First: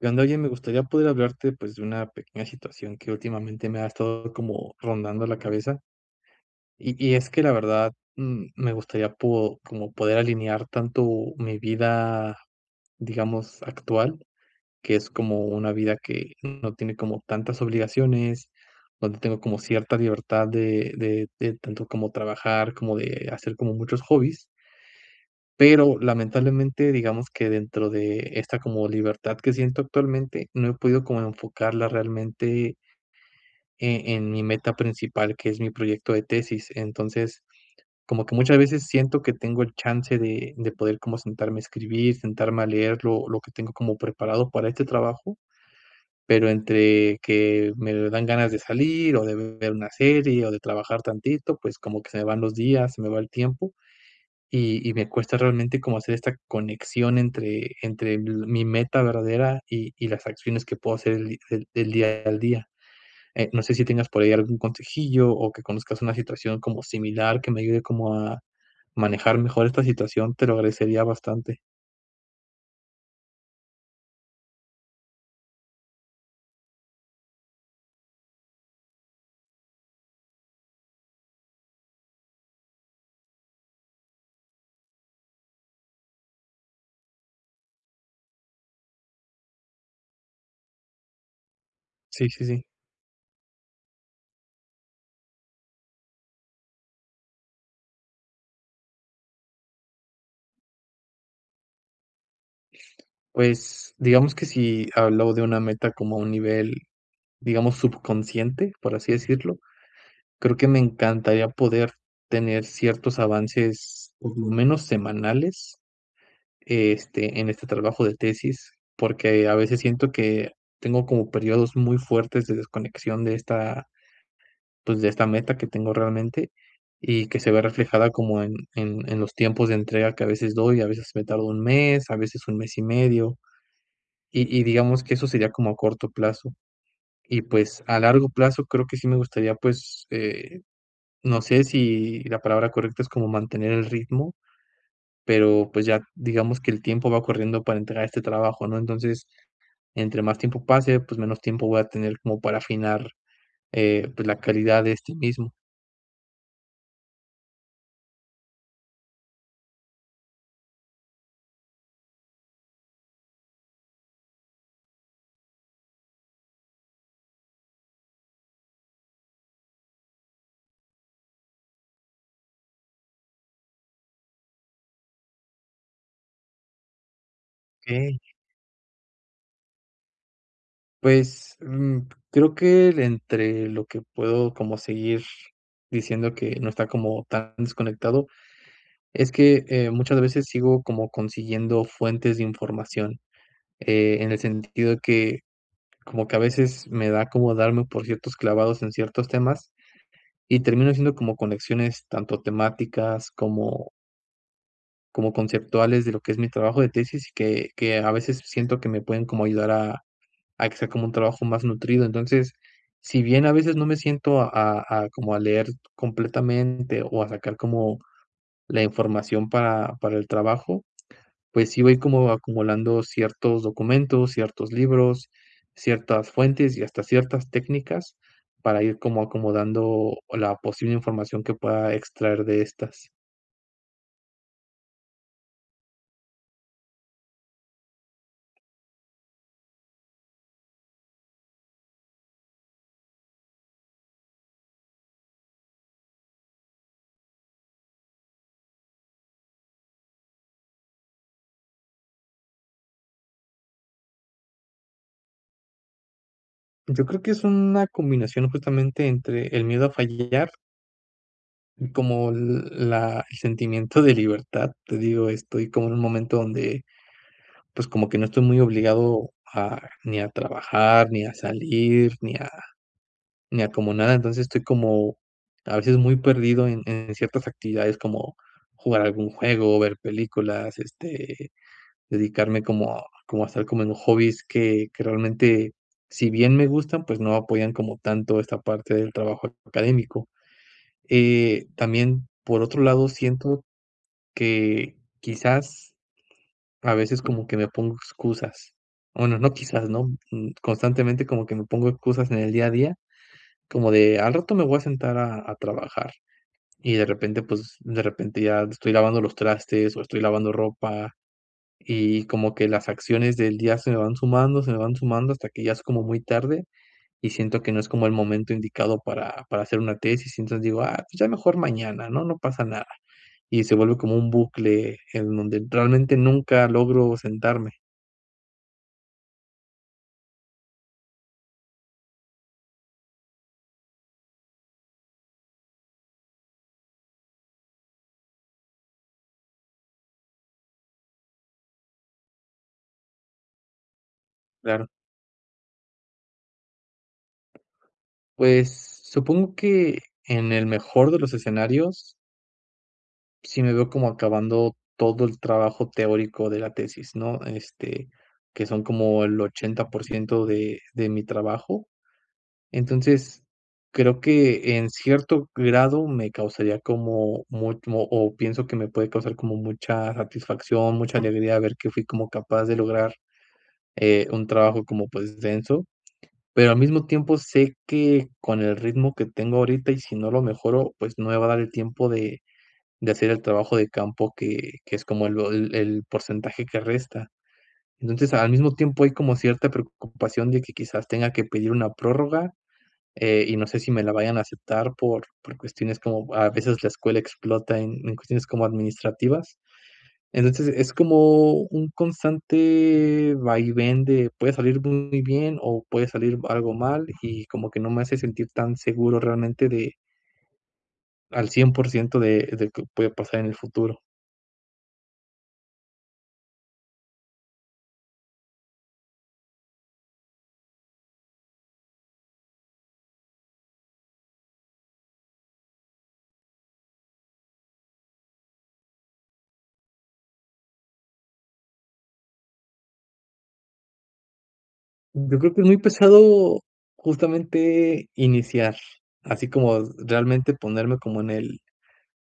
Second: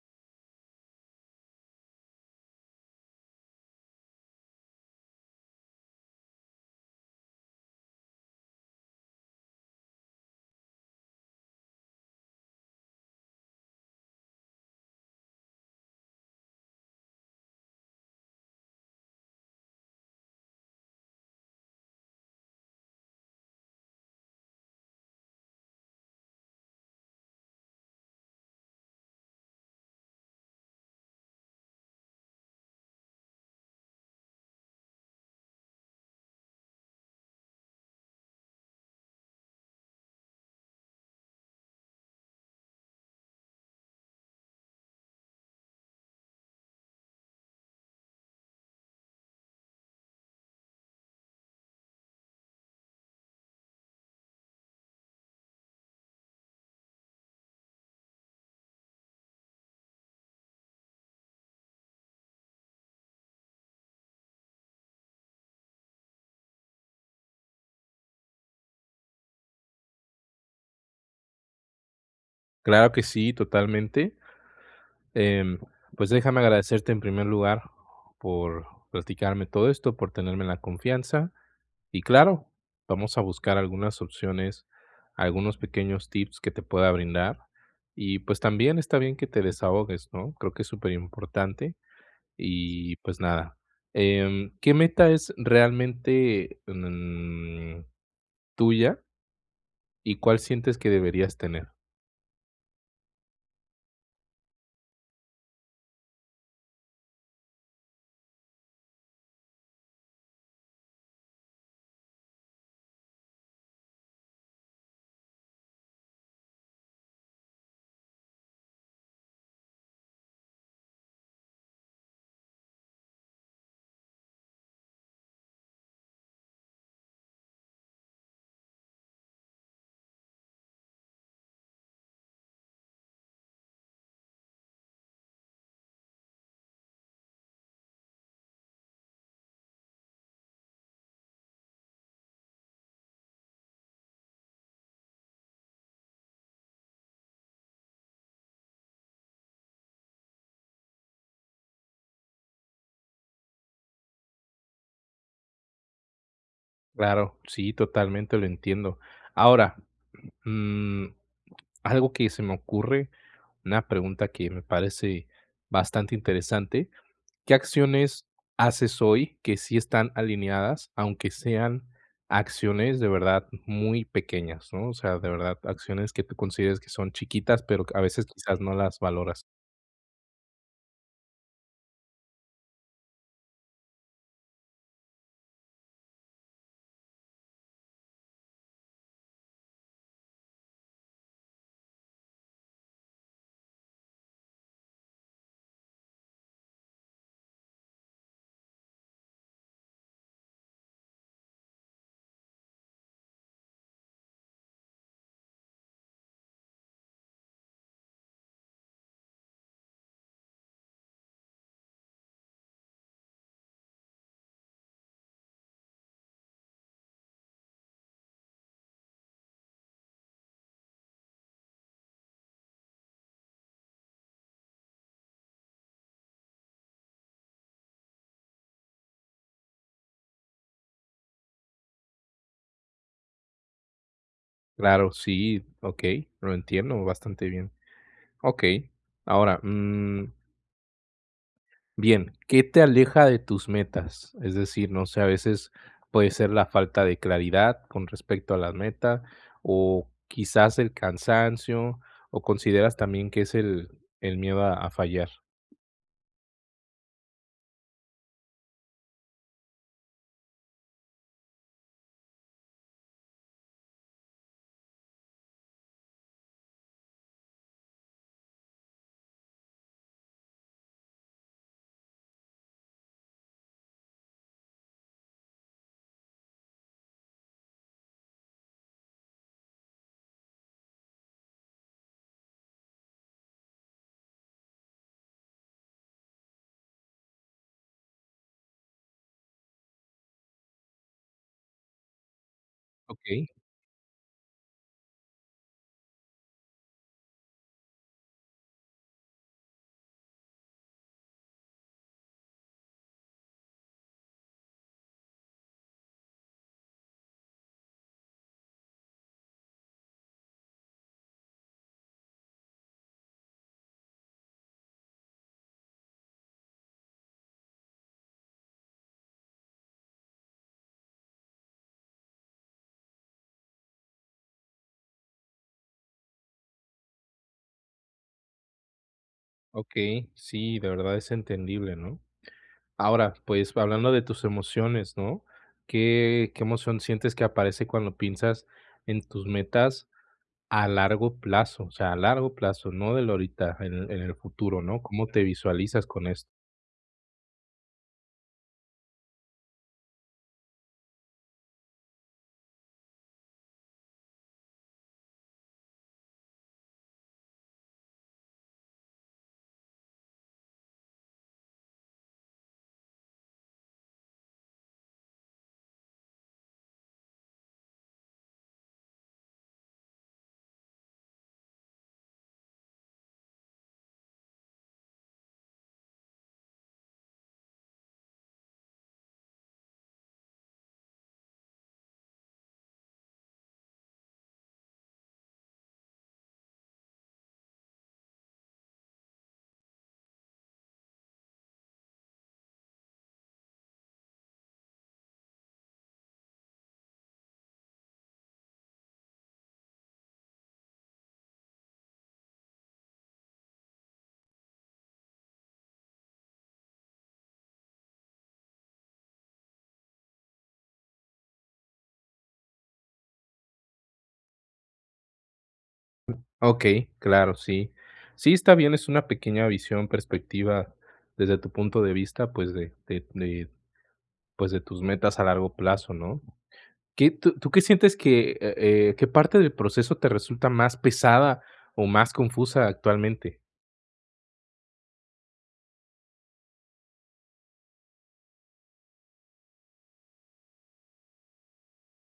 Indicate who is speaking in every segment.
Speaker 1: [unintelligible] Me gustaría poder hablarte, pues, de una pequeña situación que últimamente me ha estado como rondando la cabeza. Y y es que, la verdad, mm, me gustaría po como poder alinear tanto mi vida, digamos, actual, que es como una vida que no tiene como tantas obligaciones, donde tengo como cierta libertad de de de, tanto como trabajar, como de hacer como muchos hobbies. Pero, lamentablemente, digamos que dentro de esta, como libertad que siento actualmente, no he podido como enfocarla realmente eh, en mi meta principal, que es mi proyecto de tesis. Entonces, como que muchas veces siento que tengo el chance de de poder como sentarme a escribir, sentarme a leer lo lo que tengo como preparado para este trabajo, pero entre que, me dan ganas de salir o de ver una serie o de trabajar tantito, pues como que se me van los días, se me va el tiempo, y y me cuesta realmente como hacer esta conexión entre entre mi meta verdadera y y las acciones que puedo hacer el di el el día al día. Eh, no sé si tengas por ahí algún consejillo o que conozcas una situación como similar que me ayude como a manejar mejor esta situación, te lo agradecería bastante.
Speaker 2: Claro que sí, totalmente. Em, pues déjame agradecerte, en primer lugar, por, platicarme todo esto, por tenerme la confianza. Y claro, vamos a buscar algunas opciones, algunos pequeños tips que te pueda brindar. Y, pues, también está bien que te desahogues, ¿no? Creo que es super importante.
Speaker 1: Sí, sí, sí.
Speaker 2: Y, pues, nada, em, ¿qué meta es realmente, mm, tuya? Y, ¿cuál sientes que deberías tener?
Speaker 1: Pues, digamos que si hablo de una meta como a un nivel, digamos, subconsciente, por así decirlo, creo que me encantaría poder tener ciertos avances, por lo menos semanales, este, en este trabajo de tesis, porque a veces siento que, tengo como períodos muy fuertes de desconexión de esta pues, de esta meta que tengo realmente, y que se ve reflejada como en en en los tiempos de entrega que a veces doy, a veces me tardo 1 mes, a veces 1 mes y medio, y y digamos que eso sería como a corto plazo. Y, pues, a largo plazo creo que sí me gustaría, pues, eh, no sé si, la palabra correcta es como mantener el ritmo, pero, pues, ya, digamos que el tiempo va corriendo para entregar este trabajo, ¿no? Entonces, entre más tiempo pase pues menos tiempo voy a tener como para afinar, eh, pues la calidad de este mismo.
Speaker 2: Claro, sí, totalmente lo entiendo. Ahora, mm, algo que se me ocurre, una pregunta que me parece bastante interesante, ¿qué acciones haces hoy que sí están alineadas, aunque sean acciones, de verdad, muy pequeñas, no?, o sea, de verdad, acciones que tú consideres son chiquitas, pero qué a
Speaker 1: Okey.
Speaker 2: veces, quizás, no las valoras.
Speaker 1: Pues, mm, creo que entre lo que puedo como seguir diciendo que no está como tan desconectado, es que, eh, muchas veces sigo como consiguiendo fuentes de información, eh, en el sentido que como que a veces me da como darme por ciertos clavados en ciertos temas, y termino siendo como conexiones tanto temáticas como como conceptuales de lo que es mi trabajo de tesis, que que a veces, siento que me pueden como ayudar a a que sea como un trabajo más nutrido. Entonces, si bien a veces no me siento a a a como a leer completamente, o a sacar como la información para para el trabajo, pues, sí voy como acumulando ciertos documentos, ciertos libros, ciertas fuentes y hasta ciertas técnicas para ir como acomodando la posible información que pueda extraer de estas.
Speaker 2: Claro sí, okey, lo entiendo bastante bien. Okey, ahora, mm bien, ¿qué te aleja de tus metas? Es decir, no sé, a veces puede ser la falta de claridad con respecto a la meta o, quizás, el cansancio o, ¿consideras también que es el, el miedo a a fallar?
Speaker 1: Yo creo que es una combinación justamente entre el miedo a fallar y como l la el sentimiento de libertad, te digo, estoy como en un momento donde, pues, como que no estoy muy obligado a ni a trabajar, ni a salir, ni a ni a como nada, entonces, estoy como, a veces muy perdido en en ciertas actividades como, jugar algún juego o ver películas, este, dedicarme como como a hacer como en hobbies que que realmente, si bien me gustan, pues no apoyan como tanto esta parte del trabajo académico. Eh, también, por otro lado
Speaker 2: Okey.
Speaker 1: siento, que, quizás, a veces como que me pongo excusas, bueno, no quizás no, mm, constantemente como que me pongo excusas en el día a día, como de: "Al rato me voy a sentar a a trabajar". Y de repente, pues, de repente ya estoy lavando los trastes o estoy lavando ropa, y, como que las acciones del día se me van sumando, se me van sumando hasta que ya es como muy tarde, y siento que no es como el momento indicado para, para hacer una tesis, y entonces digo: "Ah pues ya mejor mañana, ¿no? No pasa nada". Y se vuelve como un bucle en donde realmente nunca logro sentarme.
Speaker 2: Okey, sí, de verdad es entendible, ¿no? Ahora, pues, hablando de tus emociones, ¿no? ¿Qué qué emoción sientes que aparece cuando piensas en tus metas a largo plazo? O sea, a largo plazo, no del ahorita, en el en el futuro,
Speaker 1: Claro.
Speaker 2: ¿no? ¿Cómo te visualizas con esto?
Speaker 1: Pues, supongo que en el mejor de los escenarios sí me veo como acabando todo el trabajo teórico de la tesis, ¿no?, este, que son como el 80% de de mi trabajo. Entonces, creo que, en cierto grado, me causaría como mu o o pienso que me puede causar como mucha satisfacción, mucha alegría ver que fui como capaz de lograr, eh, un trabajo como, pues, denso, pero al mismo tiempo, sé que con el ritmo que tengo ahorita y si no lo mejoro, pues, no me va a dar el tiempo de de hacer el trabajo de campo que que es como el o el el porcentaje que resta. Entonces, al mismo tiempo, hay como cierta preocupación de que quizás tenga que pedir una prórroga, eh, y no sé si me la vayan a aceptar por por cuestiones como a veces la escuela explota en en cuestiones como administrativas. Entonces, es como un constante vaivén, puede salir muy bien o puede salir algo mal, y como que no me hace sentir tan seguro realmente de al 100% de de qué puede pasar en el futuro.
Speaker 2: Mm, okey, claro, sí. Sí, está bien, es una pequeña visión, perspectiva desde tu punto de vista, pues, de de de, pues, de tus metas a largo plazo, ¿no? ¿Qué tú tú qué sientes que, eh eh, qué parte del proceso te resulta más pesada o más confusa actualmente?
Speaker 1: Yo creo que es muy pesado, justamente, iniciar, así como realmente ponerme como en el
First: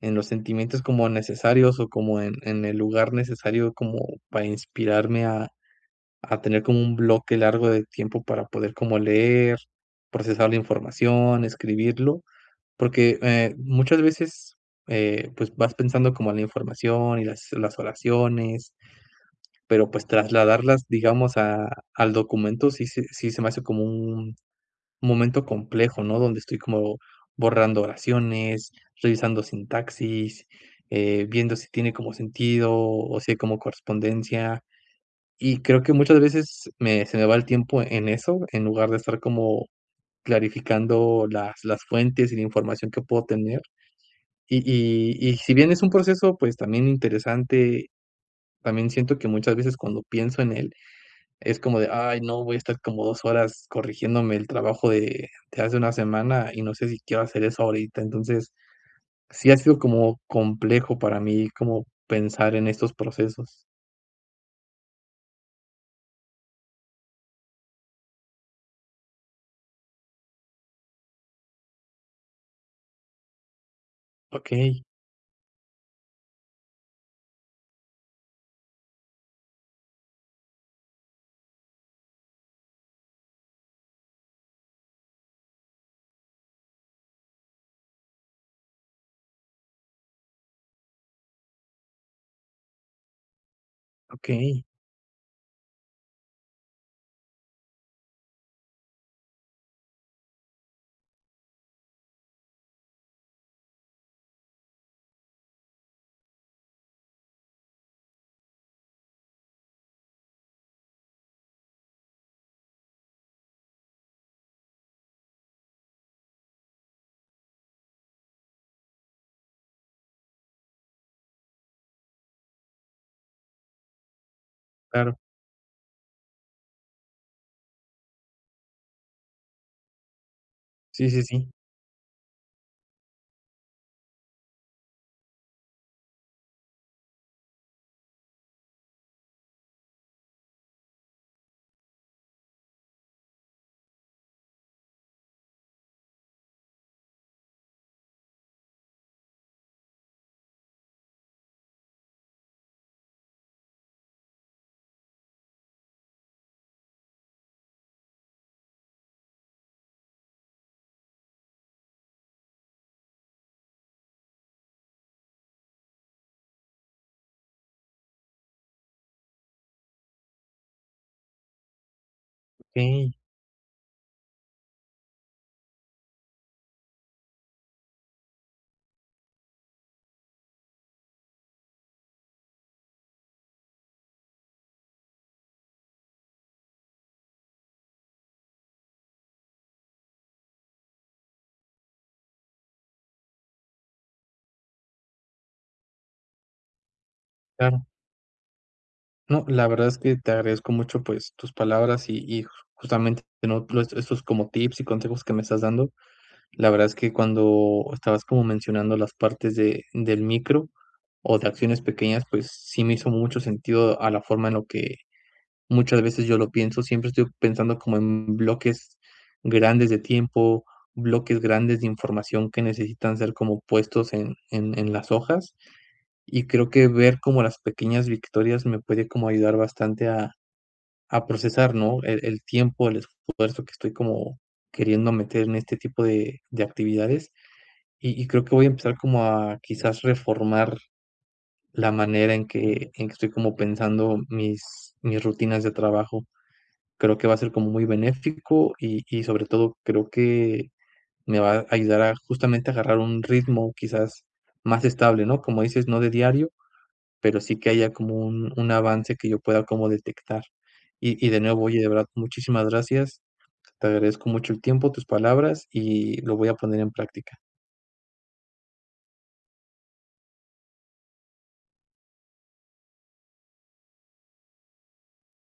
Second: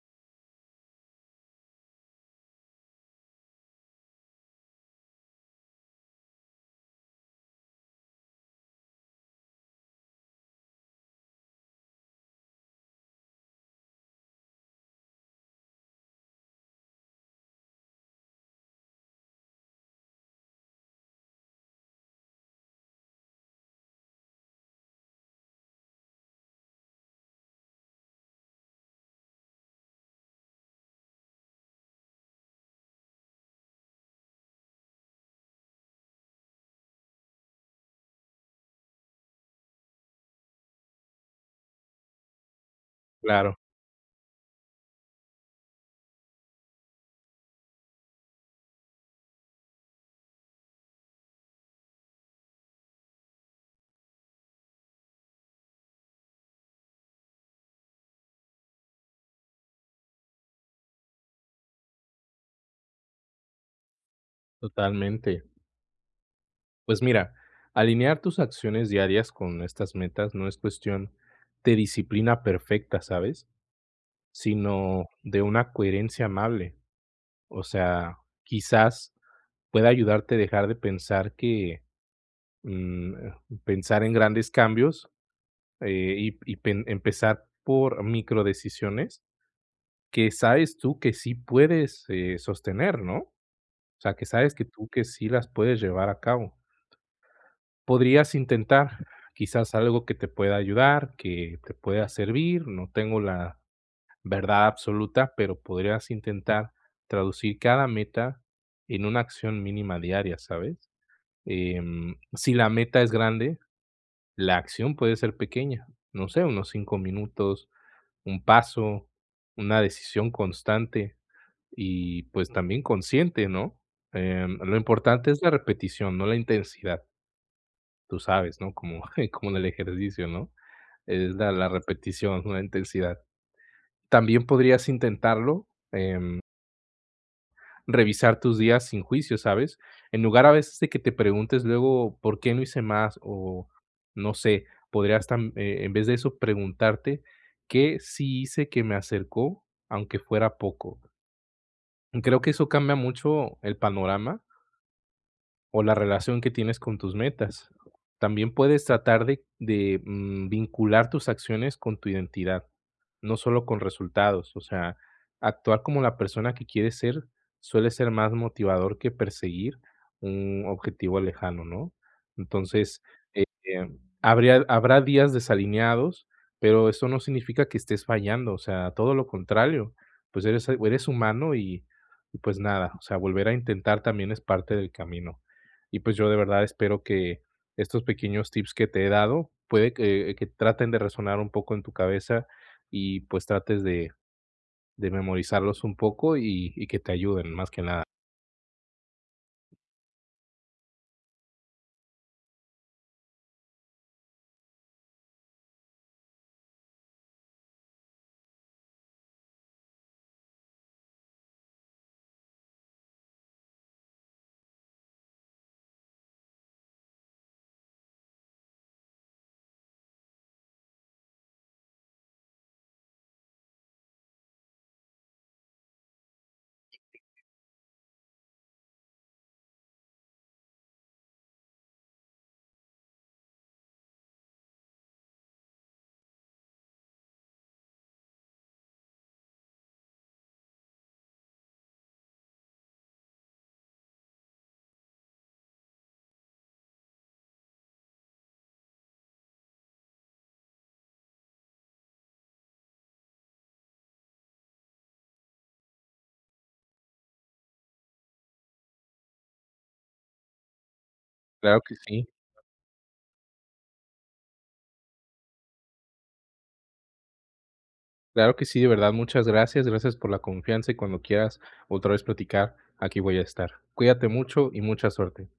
Speaker 1: en los sentimientos como necesarios o como en en el lugar necesario como para inspirarme a a tener como un bloque largo de tiempo para poder como leer, procesar la información, escribirlo. Porque, eh, muchas veces, eh, pues, vas pensando como la información y las las oraciones pero, pues, trasladarlas, digamos, a al documento sí se sí se me hace como un un momento complejo, ¿no?, donde estoy como borrando oraciones, revisando sintaxis, eh, viendo si tiene como sentido o si hay como correspondencia. Y creo que muchas veces me se me va el tiempo en eso, en lugar de estar como clarificando las las fuentes y la información que puedo
Speaker 2: Claro.
Speaker 1: tener. Y y y si bien es un proceso, pues, también interesante, también siento que muchas veces cuando pienso en él, es como de: "Ay no, voy a estar como 2 horas corrigiéndome el trabajo de de hace una semana y no sé si quiero hacer eso ahorita". Entonces, sí, ha sido como complejo para mí como pensar en estos procesos.
Speaker 2: Totalmente. Pues, mira, alinear tus acciones diarias con estas metas, no es cuestión de disciplina perfecta, ¿sabes?,
Speaker 1: Okey.
Speaker 2: sino de una coherencia amable. O sea, quizás, pueda ayudarte dejar de pensar que, mm, pensar en grandes cambios y y pen empezar por micro-decisiones que sabes tú que sí puedes, eh, sostener, ¿no?, o sea, que sabes que
Speaker 1: Okey.
Speaker 2: tú que sí las puedes llevar a cabo. Podrías intentar, quizás, algo que te pueda ayudar, que te pueda servir, no tengo la verdad absoluta, pero podrías intentar traducir cada meta en una acción mínima diaria, ¿sabes?, em, si la meta es grande, la acción puede ser pequeña, no sé, unos 5 minutos, un paso, una decisión constante y, pues también consciente, ¿no?, em, lo
Speaker 1: Claro.
Speaker 2: importante es la repetición, no la intensidad. Tú sabes, ¿no?, como como en el ejercicio, ¿no?,
Speaker 1: Sí, sí,
Speaker 2: es la
Speaker 1: sí.
Speaker 2: la repetición, no la intensidad. También podrías intentarlo, em revisar tus días sin juicio, ¿sabes?, en lugar a veces de que te preguntes luego, ¿por qué no hice más?, o, no sé, podrías, tam eh, en vez de eso, preguntarte: "¿Qué sí hice que me acercó, aunque fuera poco? Creo que eso cambia mucho el panorama o la relación que tienes con tus metas. También puedes tratar de de, mm, vincular tus acciones con tu identidad, no solo con resultados, o sea, actuar como la persona que quieres ser, suele ser más motivador que perseguir un objetivo lejano, ¿no? Entonces,
Speaker 1: Okey.
Speaker 2: eh, habría habrá días desalineados, pero eso no significa que estés fallando, o sea, todo lo contrario, pues, eres el o eres humano y y, pues, nada, o sea, volver a intentar también es parte del camino. Y, pues, yo, de verdad, espero que estos pequeños tips que te he dado, puede que que traten de resonar un poco en tu cabeza y, pues, trates de de memorizarlos un poco y y que te ayuden más que
Speaker 1: Claro.
Speaker 2: nada.
Speaker 1: No, la verdad es que te agradezco mucho, pues, tus palabras y y, justamente, ¿no?, estos estos como tips y consejos que me estás dando. La verdad es que cuando estabas como mencionando las partes de del micro, o de acciones pequeñas, pues, sí me hizo mucho sentido a la forma en lo que muchas veces yo lo pienso, siempre estoy pensando como en bloques grandes de tiempo, bloques grandes de información que necesitan ser como puestos en en en las hojas, y creo que ver como las pequeñas victorias me puede como ayudar bastante a a procesar, ¿no?, el el tiempo, el esfuerzo que estoy como queriendo meter en este tipo de de actividades. Y y creo que voy a empezar como a quizás, reformar la manera en que en que estoy como pensando mis mis rutinas de trabajo. Creo que va a ser como muy benéfico y y sobre todo creo que me va a ayudar a justamente, a agarrar un ritmo quizás más estable, ¿no? Como dices, no de diario, pero sí que haya como un un avance que yo pueda como detectar. Y y de nuevo, oye,
Speaker 2: Claro
Speaker 1: de
Speaker 2: que
Speaker 1: verdad,
Speaker 2: sí.
Speaker 1: muchísimas gracias. Te agradezco mucho el tiempo, tus palabras, y lo voy a poner en práctica.
Speaker 2: Claro que sí, de verdad, muchas gracias, gracias por la confianza y cuando quieras otra vez platicar, aquí voy a estar. Cuídate mucho y mucha suerte.